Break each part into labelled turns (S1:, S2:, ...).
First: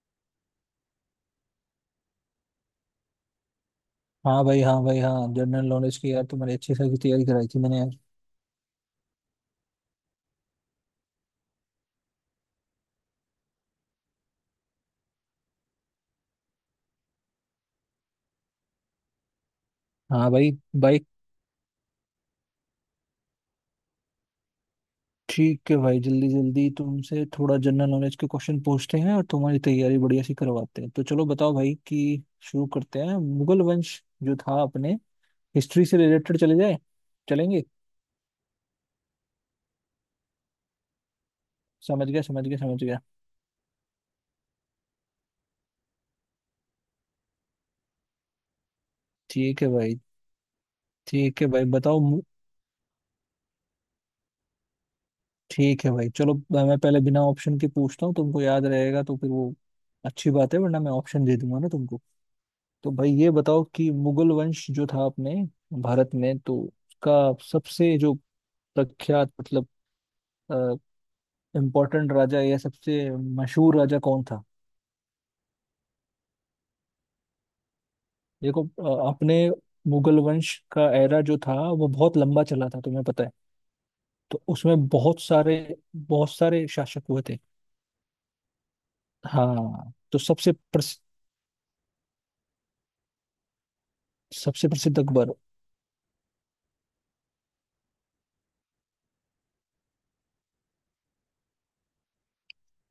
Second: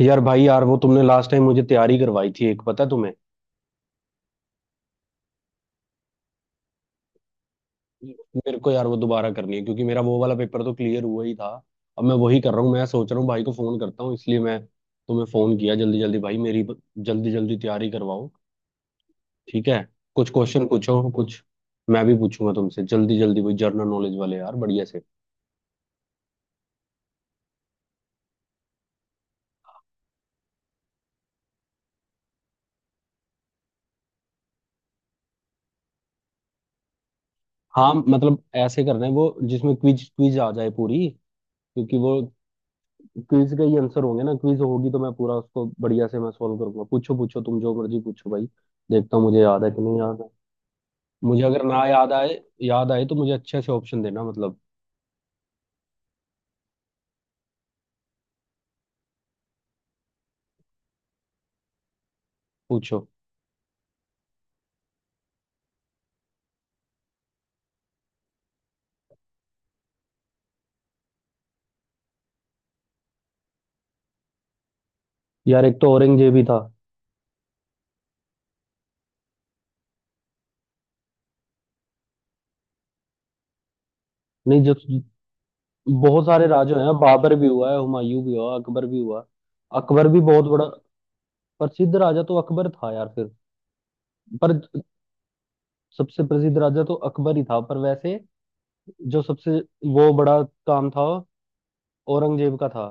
S1: यार भाई यार वो तुमने लास्ट टाइम मुझे तैयारी करवाई थी एक पता है तुम्हें।
S2: हाँ भाई, हाँ भाई, हाँ जनरल नॉलेज की यार तुम्हारी अच्छी खासी तैयारी कराई थी मैंने यार।
S1: मेरे को यार वो दोबारा करनी है क्योंकि मेरा वो वाला पेपर तो क्लियर हुआ ही था। अब मैं वही कर रहा हूँ। मैं सोच रहा हूँ भाई को फोन करता हूँ इसलिए मैं तुम्हें फोन किया। जल्दी जल्दी भाई मेरी जल्दी जल्दी तैयारी करवाओ। ठीक है
S2: हाँ
S1: कुछ
S2: भाई।
S1: क्वेश्चन
S2: भाई।
S1: पूछो। कुछ मैं भी पूछूंगा तुमसे। जल्दी जल्दी वही जर्नल नॉलेज वाले यार बढ़िया से।
S2: ठीक है भाई, जल्दी जल्दी तुमसे थोड़ा जनरल नॉलेज के क्वेश्चन पूछते हैं और तुम्हारी तैयारी बढ़िया सी करवाते हैं, तो चलो बताओ भाई कि शुरू करते हैं। मुगल वंश जो था अपने हिस्ट्री से रिलेटेड चले जाए, चलेंगे?
S1: हाँ मतलब ऐसे करना है वो जिसमें क्विज क्विज आ जाए पूरी। क्योंकि
S2: समझ
S1: वो
S2: गया, समझ गया, समझ गया।
S1: क्विज का ही आंसर होंगे ना। क्विज होगी तो मैं पूरा उसको बढ़िया से मैं सॉल्व करूंगा। पूछो पूछो तुम जो मर्जी पूछो भाई। देखता हूँ मुझे
S2: ठीक
S1: याद
S2: है
S1: है कि नहीं
S2: भाई।
S1: याद है।
S2: ठीक
S1: मुझे
S2: है
S1: अगर
S2: भाई,
S1: ना
S2: बताओ
S1: याद आए, याद आए तो मुझे अच्छे से ऑप्शन देना मतलब।
S2: ठीक है भाई, चलो मैं पहले बिना ऑप्शन के पूछता हूँ, तुमको याद रहेगा तो फिर वो अच्छी बात है, वरना मैं ऑप्शन दे दूंगा ना तुमको। तो
S1: पूछो।
S2: भाई ये बताओ कि मुगल वंश जो था अपने भारत में, तो उसका सबसे जो प्रख्यात मतलब इम्पोर्टेंट राजा या सबसे मशहूर राजा कौन था?
S1: यार एक तो औरंगजेब ही था।
S2: देखो, अपने मुगल वंश का एरा जो था वो बहुत लंबा चला था, तुम्हें पता है। तो
S1: नहीं, जो
S2: उसमें बहुत सारे
S1: बहुत
S2: बहुत
S1: सारे
S2: सारे
S1: राजा हैं,
S2: शासक हुए
S1: बाबर
S2: थे।
S1: भी हुआ है, हुमायूं भी हुआ, अकबर भी हुआ।
S2: हाँ,
S1: अकबर
S2: तो
S1: भी बहुत
S2: सबसे
S1: बड़ा प्रसिद्ध राजा तो अकबर था यार फिर। पर
S2: सबसे प्रसिद्ध अकबर।
S1: सबसे प्रसिद्ध राजा तो अकबर ही था, पर वैसे जो सबसे वो बड़ा काम था औरंगजेब का था।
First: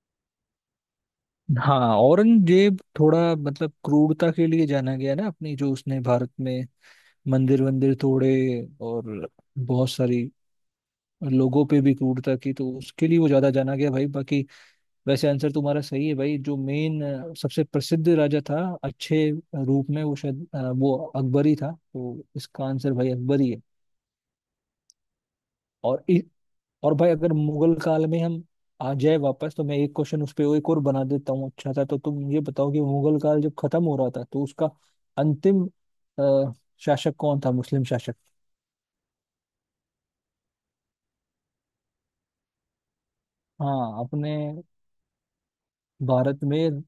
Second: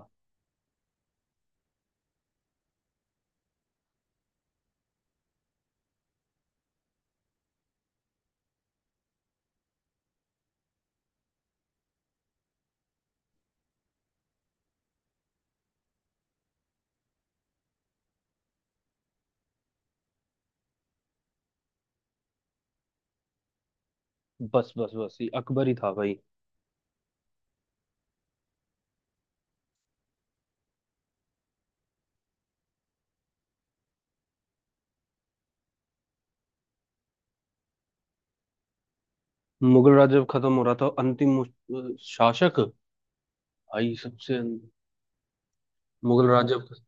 S2: हाँ, औरंगजेब थोड़ा मतलब क्रूरता के लिए जाना गया ना, अपनी जो उसने भारत में मंदिर वंदिर तोड़े और बहुत सारी लोगों पे भी क्रूरता की, तो उसके लिए वो ज्यादा जाना गया भाई। बाकी वैसे आंसर तुम्हारा सही है भाई, जो मेन सबसे प्रसिद्ध राजा था अच्छे रूप में, वो शायद वो अकबर ही था, तो इसका आंसर भाई अकबर ही है।
S1: बस बस बस ये अकबर ही था
S2: और
S1: भाई।
S2: इ, और भाई अगर मुगल काल में हम आ जाए वापस तो मैं एक क्वेश्चन उस पे एक और बना देता हूँ, अच्छा था तो तुम ये बताओ कि मुगल काल जब खत्म हो रहा था तो उसका अंतिम अ, शासक कौन था, मुस्लिम शासक?
S1: मुगल राज जब खत्म हो रहा था, अंतिम शासक। भाई
S2: हाँ अपने
S1: सबसे मुगल
S2: भारत
S1: राज, हाँ जब
S2: में।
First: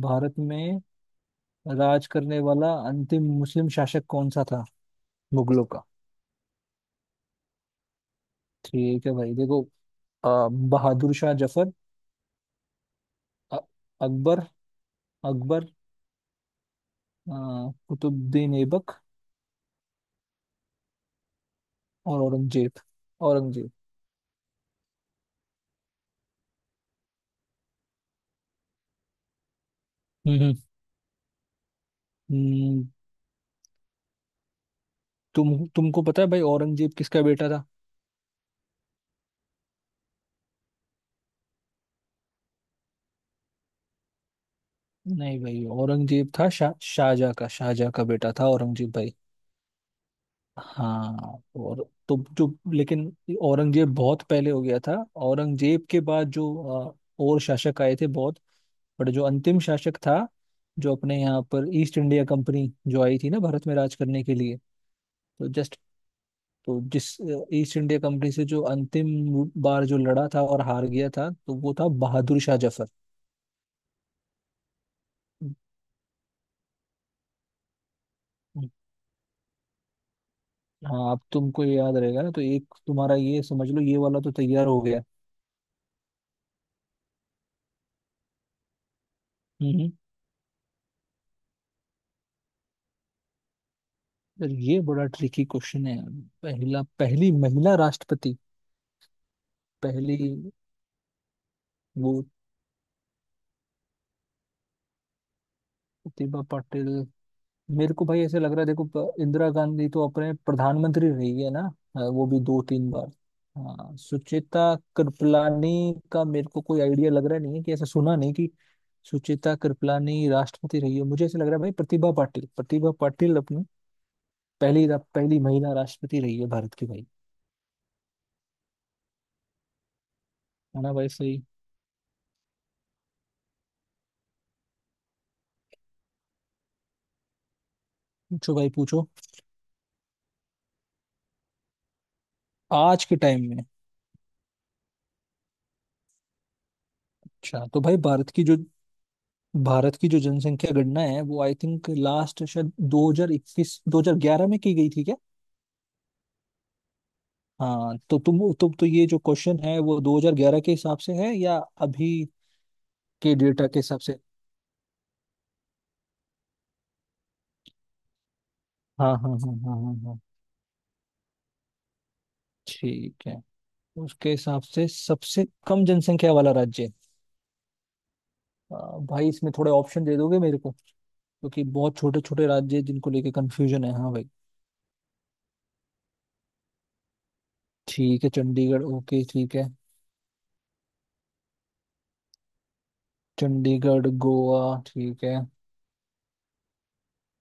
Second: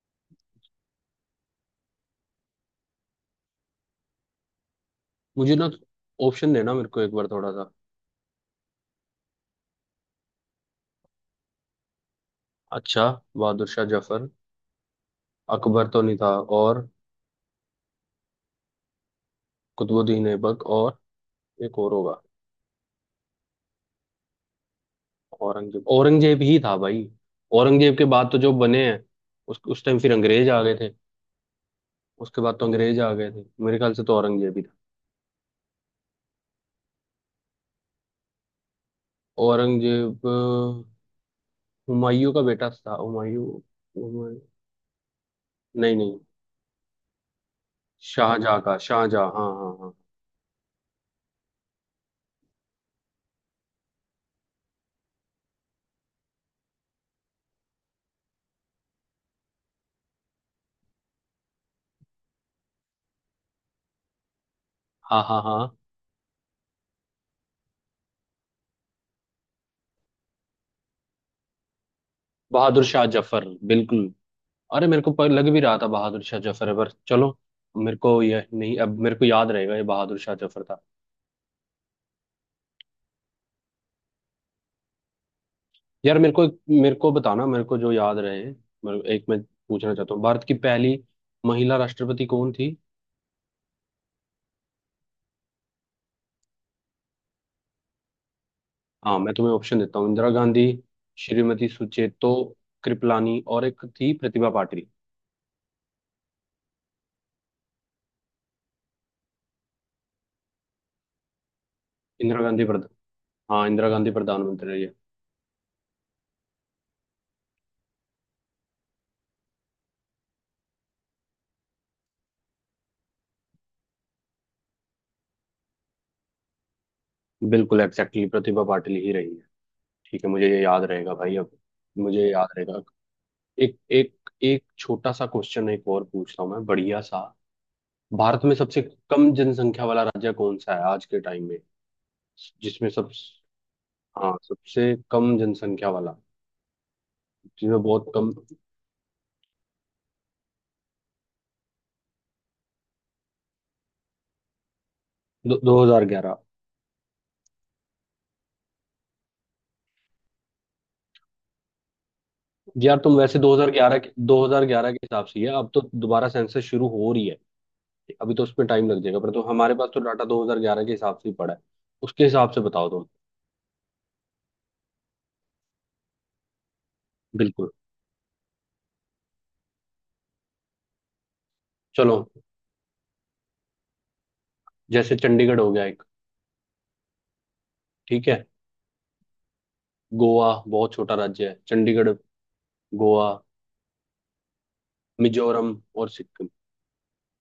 S2: भारत में राज करने वाला अंतिम मुस्लिम शासक कौन सा था,
S1: मुझे
S2: मुगलों
S1: ना
S2: का?
S1: ऑप्शन देना मेरे को एक बार थोड़ा सा।
S2: ठीक है भाई देखो, अ, बहादुर शाह जफर।
S1: अच्छा,
S2: अ-
S1: बहादुर शाह जफर।
S2: अकबर। अकबर।
S1: अकबर तो नहीं था। और
S2: अ, कुतुबुद्दीन ऐबक।
S1: कुतुबुद्दीन ऐबक। और एक और होगा।
S2: और औरंगजेब। औरंगजेब।
S1: औरंगजेब, औरंगजेब ही था भाई। औरंगजेब के बाद तो जो बने हैं उस टाइम फिर अंग्रेज
S2: हम्म।
S1: आ गए थे। उसके बाद तो
S2: हम्म,
S1: अंग्रेज आ गए थे मेरे ख्याल से, तो औरंगजेब ही था।
S2: तुमको पता है भाई औरंगजेब किसका बेटा था?
S1: औरंगजेब हुमायूं का बेटा था, हुमायूं।
S2: नहीं भाई,
S1: नहीं नहीं,
S2: औरंगजेब था शाहजहाँ का, शाहजहाँ का बेटा था
S1: शाहजहाँ का,
S2: औरंगजेब भाई।
S1: शाहजहाँ, हाँ हाँ।
S2: हाँ, और तो जो लेकिन औरंगजेब बहुत पहले हो गया था। औरंगजेब के बाद जो अ, और शासक आए थे बहुत, बट जो अंतिम शासक था, जो अपने यहाँ पर ईस्ट इंडिया कंपनी जो आई थी ना भारत में राज करने के लिए,
S1: हाँ हाँ
S2: तो
S1: हाँ हाँ।
S2: जस्ट तो जिस ईस्ट इंडिया कंपनी से जो अंतिम बार जो लड़ा था और हार गया था, तो वो था बहादुर शाह
S1: बहादुर
S2: जफर।
S1: शाह जफर, बिल्कुल। अरे मेरे को पर लग भी रहा था बहादुर शाह जफर है पर चलो। मेरे को यह नहीं, अब मेरे को याद रहेगा, ये बहादुर शाह जफर था।
S2: हाँ, अब तुमको ये याद रहेगा ना, तो एक तुम्हारा ये समझ लो, ये वाला तो तैयार हो गया।
S1: यार मेरे को, मेरे को बताना मेरे को जो याद रहे। एक मैं
S2: हम्म।
S1: पूछना चाहता हूँ, भारत की पहली महिला राष्ट्रपति कौन थी?
S2: यार ये बड़ा ट्रिकी क्वेश्चन है यार। पहला पहली महिला राष्ट्रपति।
S1: हाँ मैं तुम्हें ऑप्शन देता हूँ।
S2: पहली।
S1: इंदिरा गांधी, श्रीमती
S2: वो
S1: सुचेतो कृपलानी, और एक थी प्रतिभा पाटिल।
S2: प्रतिभा पाटिल। मेरे को भाई ऐसे लग रहा है, देखो, इंदिरा गांधी तो अपने प्रधानमंत्री रही है ना, हाँ, वो भी
S1: इंदिरा
S2: दो
S1: गांधी प्रधान,
S2: तीन बार।
S1: हाँ इंदिरा
S2: हाँ,
S1: गांधी प्रधानमंत्री
S2: सुचेता
S1: रही है।
S2: कृपलानी का मेरे को कोई आइडिया लग रहा नहीं है कि ऐसा सुना नहीं कि सुचेता कृपलानी राष्ट्रपति रही है। मुझे ऐसा लग रहा है भाई, प्रतिभा पाटिल, प्रतिभा पाटिल अपनी पहली महिला राष्ट्रपति रही है भारत की भाई।
S1: बिल्कुल एग्जैक्टली, प्रतिभा पाटिल ही रही है। ठीक है, मुझे ये
S2: है
S1: याद
S2: ना भाई,
S1: रहेगा भाई
S2: सही।
S1: अब। मुझे ये याद रहेगा। एक एक एक छोटा सा क्वेश्चन एक और पूछता हूँ मैं, बढ़िया सा। भारत में
S2: पूछो भाई
S1: सबसे
S2: पूछो।
S1: कम जनसंख्या वाला राज्य कौन सा है आज के टाइम में, जिसमें
S2: आज
S1: सब।
S2: के टाइम में।
S1: हाँ सबसे कम जनसंख्या वाला,
S2: अच्छा
S1: जिसमें
S2: तो भाई
S1: बहुत कम।
S2: भारत की जो जनसंख्या गणना है वो आई थिंक लास्ट शायद 2021 2011 में की गई थी क्या?
S1: दो हजार ग्यारह।
S2: हाँ, तो तुम तो ये जो क्वेश्चन है वो 2011 के हिसाब से है या अभी
S1: यार तुम
S2: के
S1: वैसे
S2: डेटा
S1: 2011
S2: के हिसाब
S1: के
S2: से?
S1: 2011 के हिसाब से ही है। अब तो दोबारा सेंसस शुरू हो रही है, अभी तो उसमें टाइम लग
S2: हाँ
S1: जाएगा, पर
S2: हाँ
S1: तो
S2: हाँ
S1: हमारे
S2: हाँ
S1: पास
S2: हाँ
S1: तो
S2: हाँ।
S1: डाटा 2011 के हिसाब से ही पड़ा है। उसके हिसाब से बताओ तुम।
S2: ठीक है, उसके हिसाब से सबसे कम जनसंख्या वाला राज्य।
S1: बिल्कुल।
S2: आ, भाई इसमें थोड़े ऑप्शन दे दोगे मेरे को? क्योंकि बहुत
S1: चलो,
S2: छोटे छोटे राज्य हैं जिनको लेके कंफ्यूजन है। हाँ भाई।
S1: जैसे चंडीगढ़ हो गया।
S2: ठीक
S1: ठीक
S2: है,
S1: है,
S2: चंडीगढ़, ओके, ठीक है।
S1: गोवा बहुत छोटा राज्य है। चंडीगढ़, गोवा,
S2: चंडीगढ़, गोवा, ठीक है।
S1: मिजोरम और सिक्किम।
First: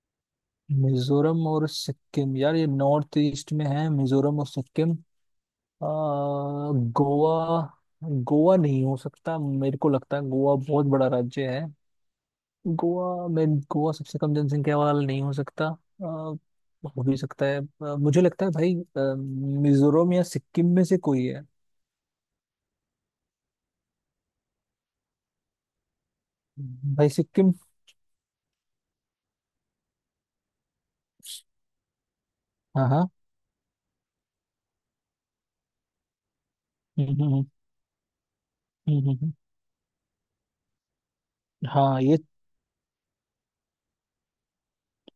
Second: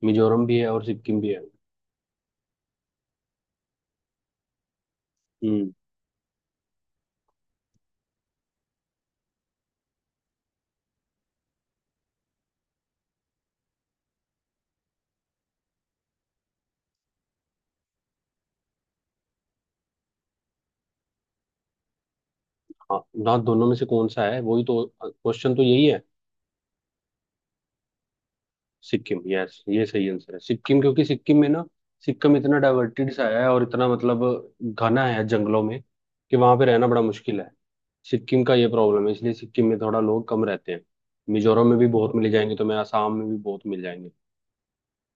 S1: मिजोरम भी है और सिक्किम भी है।
S2: मिजोरम और सिक्किम, यार ये नॉर्थ ईस्ट में है, मिजोरम और सिक्किम।
S1: हम्म।
S2: गोवा, गोवा नहीं हो सकता, मेरे को लगता है गोवा बहुत बड़ा राज्य है। गोवा सबसे कम जनसंख्या वाला नहीं हो सकता। हो भी सकता है, मुझे लगता है भाई मिजोरम या सिक्किम में से कोई है।
S1: हाँ ना, दोनों में से कौन सा है, वही तो क्वेश्चन, तो यही है।
S2: भाई सिक्किम।
S1: सिक्किम, यस ये सही आंसर है, सिक्किम। क्योंकि सिक्किम में ना, सिक्किम इतना
S2: हाँ हाँ।
S1: डाइवर्टेड सा है और इतना मतलब घना है जंगलों में कि वहां पे रहना बड़ा
S2: हम्म, हम्म,
S1: मुश्किल
S2: हम्म,
S1: है। सिक्किम का ये प्रॉब्लम है, इसलिए
S2: हम्म।
S1: सिक्किम में थोड़ा लोग कम रहते हैं। मिजोरम में भी
S2: हाँ
S1: बहुत
S2: ये
S1: मिल जाएंगे तुम्हें, आसाम में भी बहुत मिल जाएंगे।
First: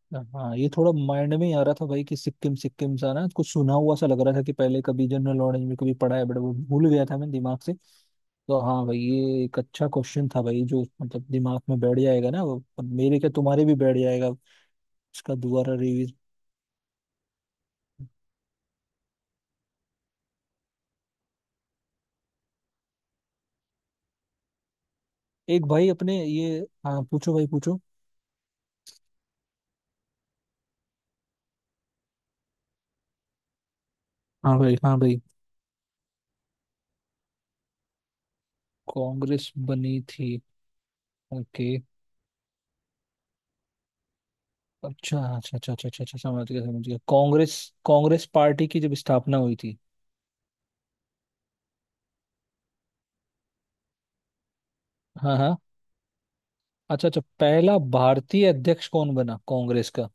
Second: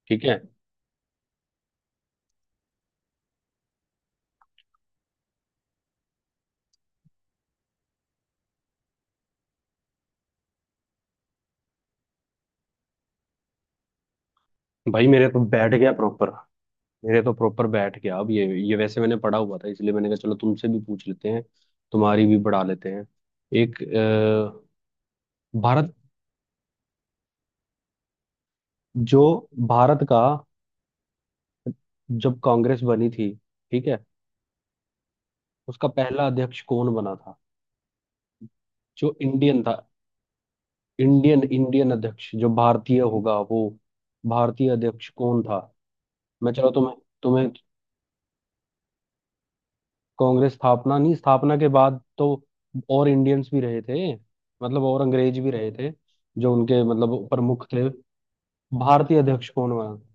S1: ठीक है
S2: हाँ ये थोड़ा माइंड में ही आ रहा था भाई कि सिक्किम, सिक्किम सा ना कुछ सुना हुआ सा लग रहा था कि पहले कभी जनरल नॉलेज में कभी पढ़ा है, बट वो भूल गया था मैं दिमाग से। तो हाँ भाई, ये एक अच्छा क्वेश्चन था भाई जो मतलब दिमाग में बैठ जाएगा ना वो, और मेरे क्या तुम्हारे भी बैठ जाएगा।
S1: भाई, मेरे
S2: उसका
S1: तो बैठ
S2: दोबारा
S1: गया
S2: रिवीज।
S1: प्रॉपर। मेरे तो प्रॉपर बैठ गया। अब ये वैसे मैंने पढ़ा हुआ था इसलिए मैंने कहा चलो तुमसे भी पूछ लेते हैं, तुम्हारी भी बढ़ा लेते हैं। एक
S2: एक भाई
S1: भारत,
S2: अपने ये। हाँ पूछो भाई पूछो।
S1: जो भारत का, जब कांग्रेस बनी थी, ठीक है,
S2: हाँ भाई हाँ भाई।
S1: उसका पहला अध्यक्ष कौन बना था जो
S2: कांग्रेस
S1: इंडियन था?
S2: बनी थी।
S1: Indian
S2: okay.
S1: इंडियन अध्यक्ष, जो भारतीय होगा वो भारतीय अध्यक्ष
S2: अच्छा
S1: कौन
S2: अच्छा
S1: था?
S2: अच्छा अच्छा अच्छा अच्छा, समझ
S1: मैं
S2: गया,
S1: चलो
S2: समझ
S1: तुम्हें
S2: गया,
S1: तुम्हें,
S2: कांग्रेस। कांग्रेस पार्टी की जब स्थापना हुई थी।
S1: कांग्रेस स्थापना नहीं, स्थापना के बाद तो और इंडियंस भी रहे थे, मतलब और
S2: हाँ
S1: अंग्रेज भी
S2: हाँ।
S1: रहे थे जो उनके
S2: अच्छा अच्छा,
S1: मतलब प्रमुख
S2: पहला
S1: थे।
S2: भारतीय अध्यक्ष कौन
S1: भारतीय
S2: बना
S1: अध्यक्ष कौन हुआ?
S2: कांग्रेस का?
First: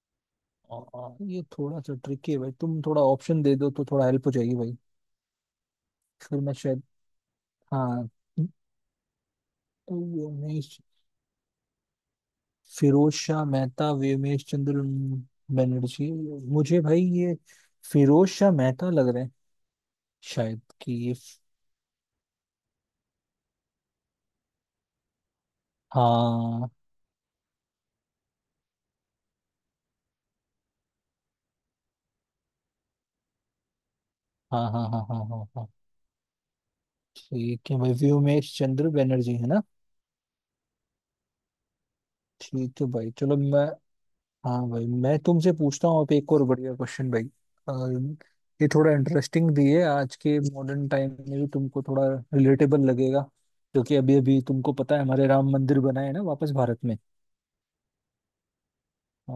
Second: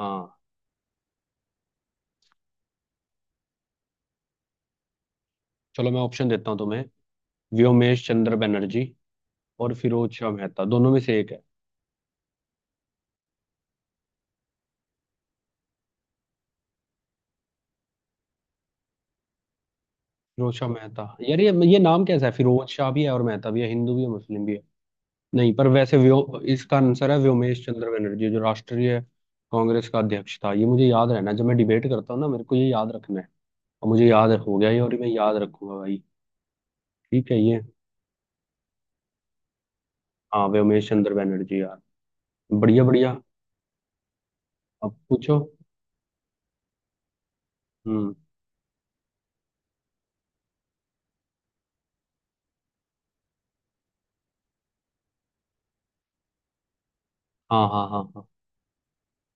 S1: हाँ
S2: और ये थोड़ा सा ट्रिकी है भाई, तुम थोड़ा ऑप्शन दे दो तो थोड़ा हेल्प हो जाएगी भाई।
S1: चलो मैं ऑप्शन
S2: फिर
S1: देता
S2: मैं
S1: हूँ तुम्हें।
S2: शायद।
S1: व्योमेश
S2: हाँ,
S1: चंद्र बनर्जी और फिरोज शाह मेहता,
S2: व्योमेश।
S1: दोनों में से एक है।
S2: फिरोज शाह मेहता, व्योमेश चंद्र बनर्जी। मुझे भाई ये फिरोज शाह मेहता लग रहे हैं
S1: फिरोज
S2: शायद,
S1: शाह
S2: कि
S1: मेहता,
S2: ये।
S1: यार ये नाम कैसा है, फिरोज शाह भी है और मेहता भी है, हिंदू भी है मुस्लिम भी है। नहीं, पर वैसे व्यो,
S2: हाँ
S1: इसका आंसर है व्योमेश चंद्र बनर्जी जो राष्ट्रीय कांग्रेस का अध्यक्ष था। ये मुझे याद रहना, जब मैं डिबेट करता हूँ ना, मेरे को ये याद रखना है, और मुझे याद हो
S2: हाँ
S1: गया ये,
S2: हाँ
S1: और
S2: हाँ
S1: मैं
S2: हाँ
S1: याद
S2: हाँ हाँ।
S1: रखूंगा भाई। ठीक है ये।
S2: ठीक है भाई, व्योमेश चंद्र बनर्जी है ना?
S1: हाँ व्योमेश चंद्र बैनर्जी यार,
S2: ठीक
S1: बढ़िया
S2: है भाई,
S1: बढ़िया।
S2: चलो मैं। हाँ भाई,
S1: अब
S2: मैं
S1: पूछो।
S2: तुमसे पूछता हूँ अब एक और बढ़िया क्वेश्चन भाई। अ,
S1: हम्म।
S2: ये थोड़ा इंटरेस्टिंग भी है, आज के मॉडर्न टाइम में भी तुमको थोड़ा रिलेटेबल लगेगा, क्योंकि अभी अभी तुमको पता है हमारे राम मंदिर बना है ना वापस भारत में,
S1: हाँ हाँ हाँ हाँ।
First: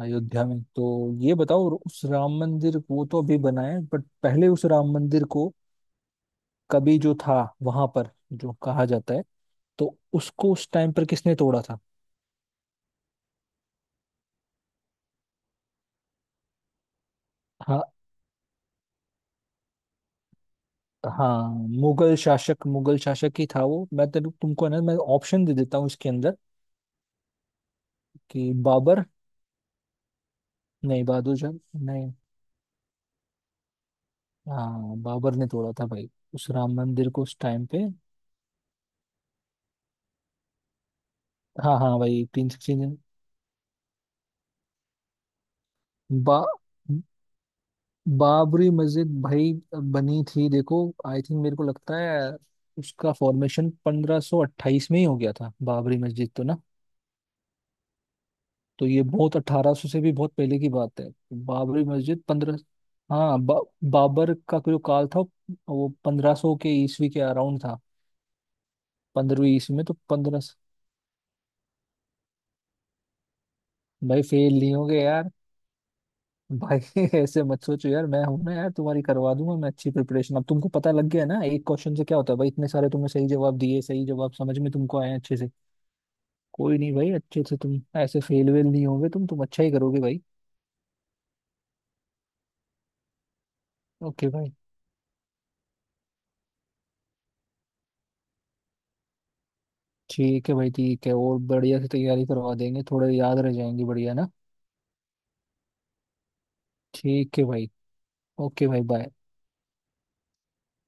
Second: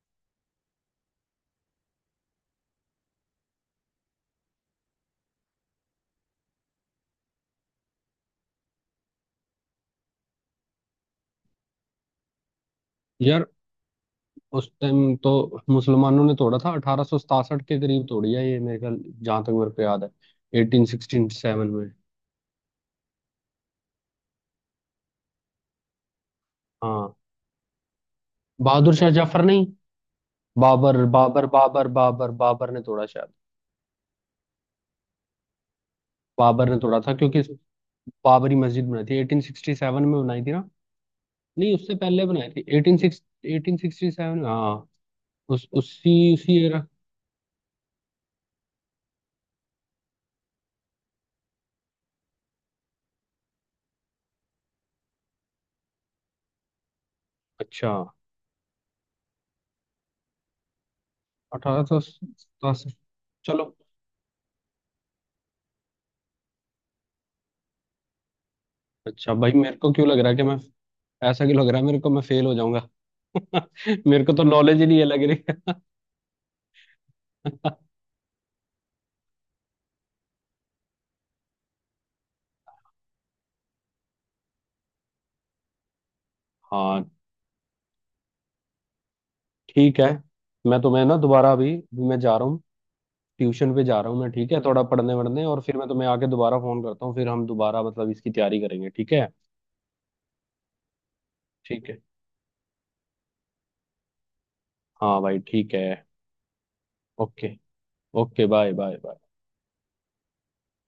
S2: अयोध्या में। तो ये बताओ उस राम मंदिर, वो तो अभी बना है, बट पहले उस राम मंदिर को कभी जो था, वहां पर जो कहा जाता है, तो उसको उस टाइम पर किसने तोड़ा था?
S1: यार उस टाइम तो मुसलमानों ने तोड़ा था, 1867 के
S2: हाँ
S1: करीब तोड़ी है ये मेरे ख्याल, जहाँ तक मेरे को याद है, एटीन सिक्सटी
S2: हाँ।
S1: सेवन में।
S2: मुगल शासक, मुगल शासक ही था वो, मैं तेरे तुमको है ना, मैं ऑप्शन दे देता हूँ इसके अंदर,
S1: हाँ।
S2: कि
S1: बहादुर
S2: बाबर,
S1: शाह जफर नहीं, बाबर
S2: नहीं बहादुर
S1: बाबर
S2: जंग,
S1: बाबर
S2: नहीं,
S1: बाबर बाबर ने तोड़ा शायद।
S2: हाँ बाबर ने तोड़ा था भाई उस
S1: बाबर
S2: राम
S1: ने तोड़ा
S2: मंदिर
S1: था
S2: को उस
S1: क्योंकि
S2: टाइम पे।
S1: बाबरी मस्जिद बनाई थी 1867 में बनाई थी ना। नहीं,
S2: हाँ
S1: उससे
S2: हाँ
S1: पहले
S2: भाई,
S1: बनाई
S2: तीन
S1: थी, एटीन
S2: सिक्सटीन।
S1: सिक्स, 1867, हाँ उस उसी
S2: बा
S1: उसी एरा।
S2: बाबरी मस्जिद भाई बनी थी देखो, आई थिंक मेरे को लगता है उसका फॉर्मेशन 1528 में ही हो गया था बाबरी मस्जिद तो ना,
S1: अच्छा,
S2: तो ये बहुत 1800 से भी बहुत पहले की बात है।
S1: अठारह
S2: बाबरी
S1: सौ
S2: मस्जिद 15
S1: सतासी
S2: हाँ,
S1: चलो।
S2: बाबर का जो काल था वो 1500 के ईस्वी के अराउंड था।
S1: अच्छा भाई,
S2: पंद्रहवीं
S1: मेरे
S2: ईस्वी में
S1: को
S2: तो
S1: क्यों लग रहा है
S2: पंद्रह।
S1: कि मैं, ऐसा क्यों लग रहा है मेरे को, मैं फेल हो जाऊंगा।
S2: भाई
S1: मेरे को तो
S2: फेल नहीं
S1: नॉलेज ही नहीं
S2: होगे
S1: है लग
S2: यार।
S1: रही है।
S2: भाई ऐसे मत सोचो यार, मैं हूं ना यार, तुम्हारी करवा दूंगा मैं अच्छी प्रिपरेशन। अब तुमको पता लग गया ना एक क्वेश्चन से क्या होता है भाई, इतने सारे तुमने सही जवाब दिए, सही जवाब समझ में तुमको आए अच्छे से। कोई नहीं
S1: हाँ
S2: भाई, अच्छे से, तुम ऐसे फेल वेल नहीं होगे, तुम अच्छा ही
S1: ठीक
S2: करोगे
S1: है।
S2: भाई।
S1: मैं तुम्हें ना दोबारा, अभी अभी मैं जा रहा हूँ, ट्यूशन पे जा रहा हूँ
S2: ओके
S1: मैं,
S2: भाई।
S1: ठीक है, थोड़ा पढ़ने वढ़ने, और फिर मैं तुम्हें आके दोबारा फोन करता हूँ, फिर हम दोबारा मतलब इसकी तैयारी करेंगे। ठीक है।
S2: ठीक है भाई, ठीक है, और बढ़िया से
S1: ठीक है,
S2: तैयारी करवा देंगे, थोड़े याद रह जाएंगे बढ़िया ना।
S1: हाँ भाई ठीक है।
S2: ठीक है
S1: ओके।
S2: भाई।
S1: ओके
S2: ओके
S1: बाय
S2: भाई,
S1: बाय।
S2: बाय।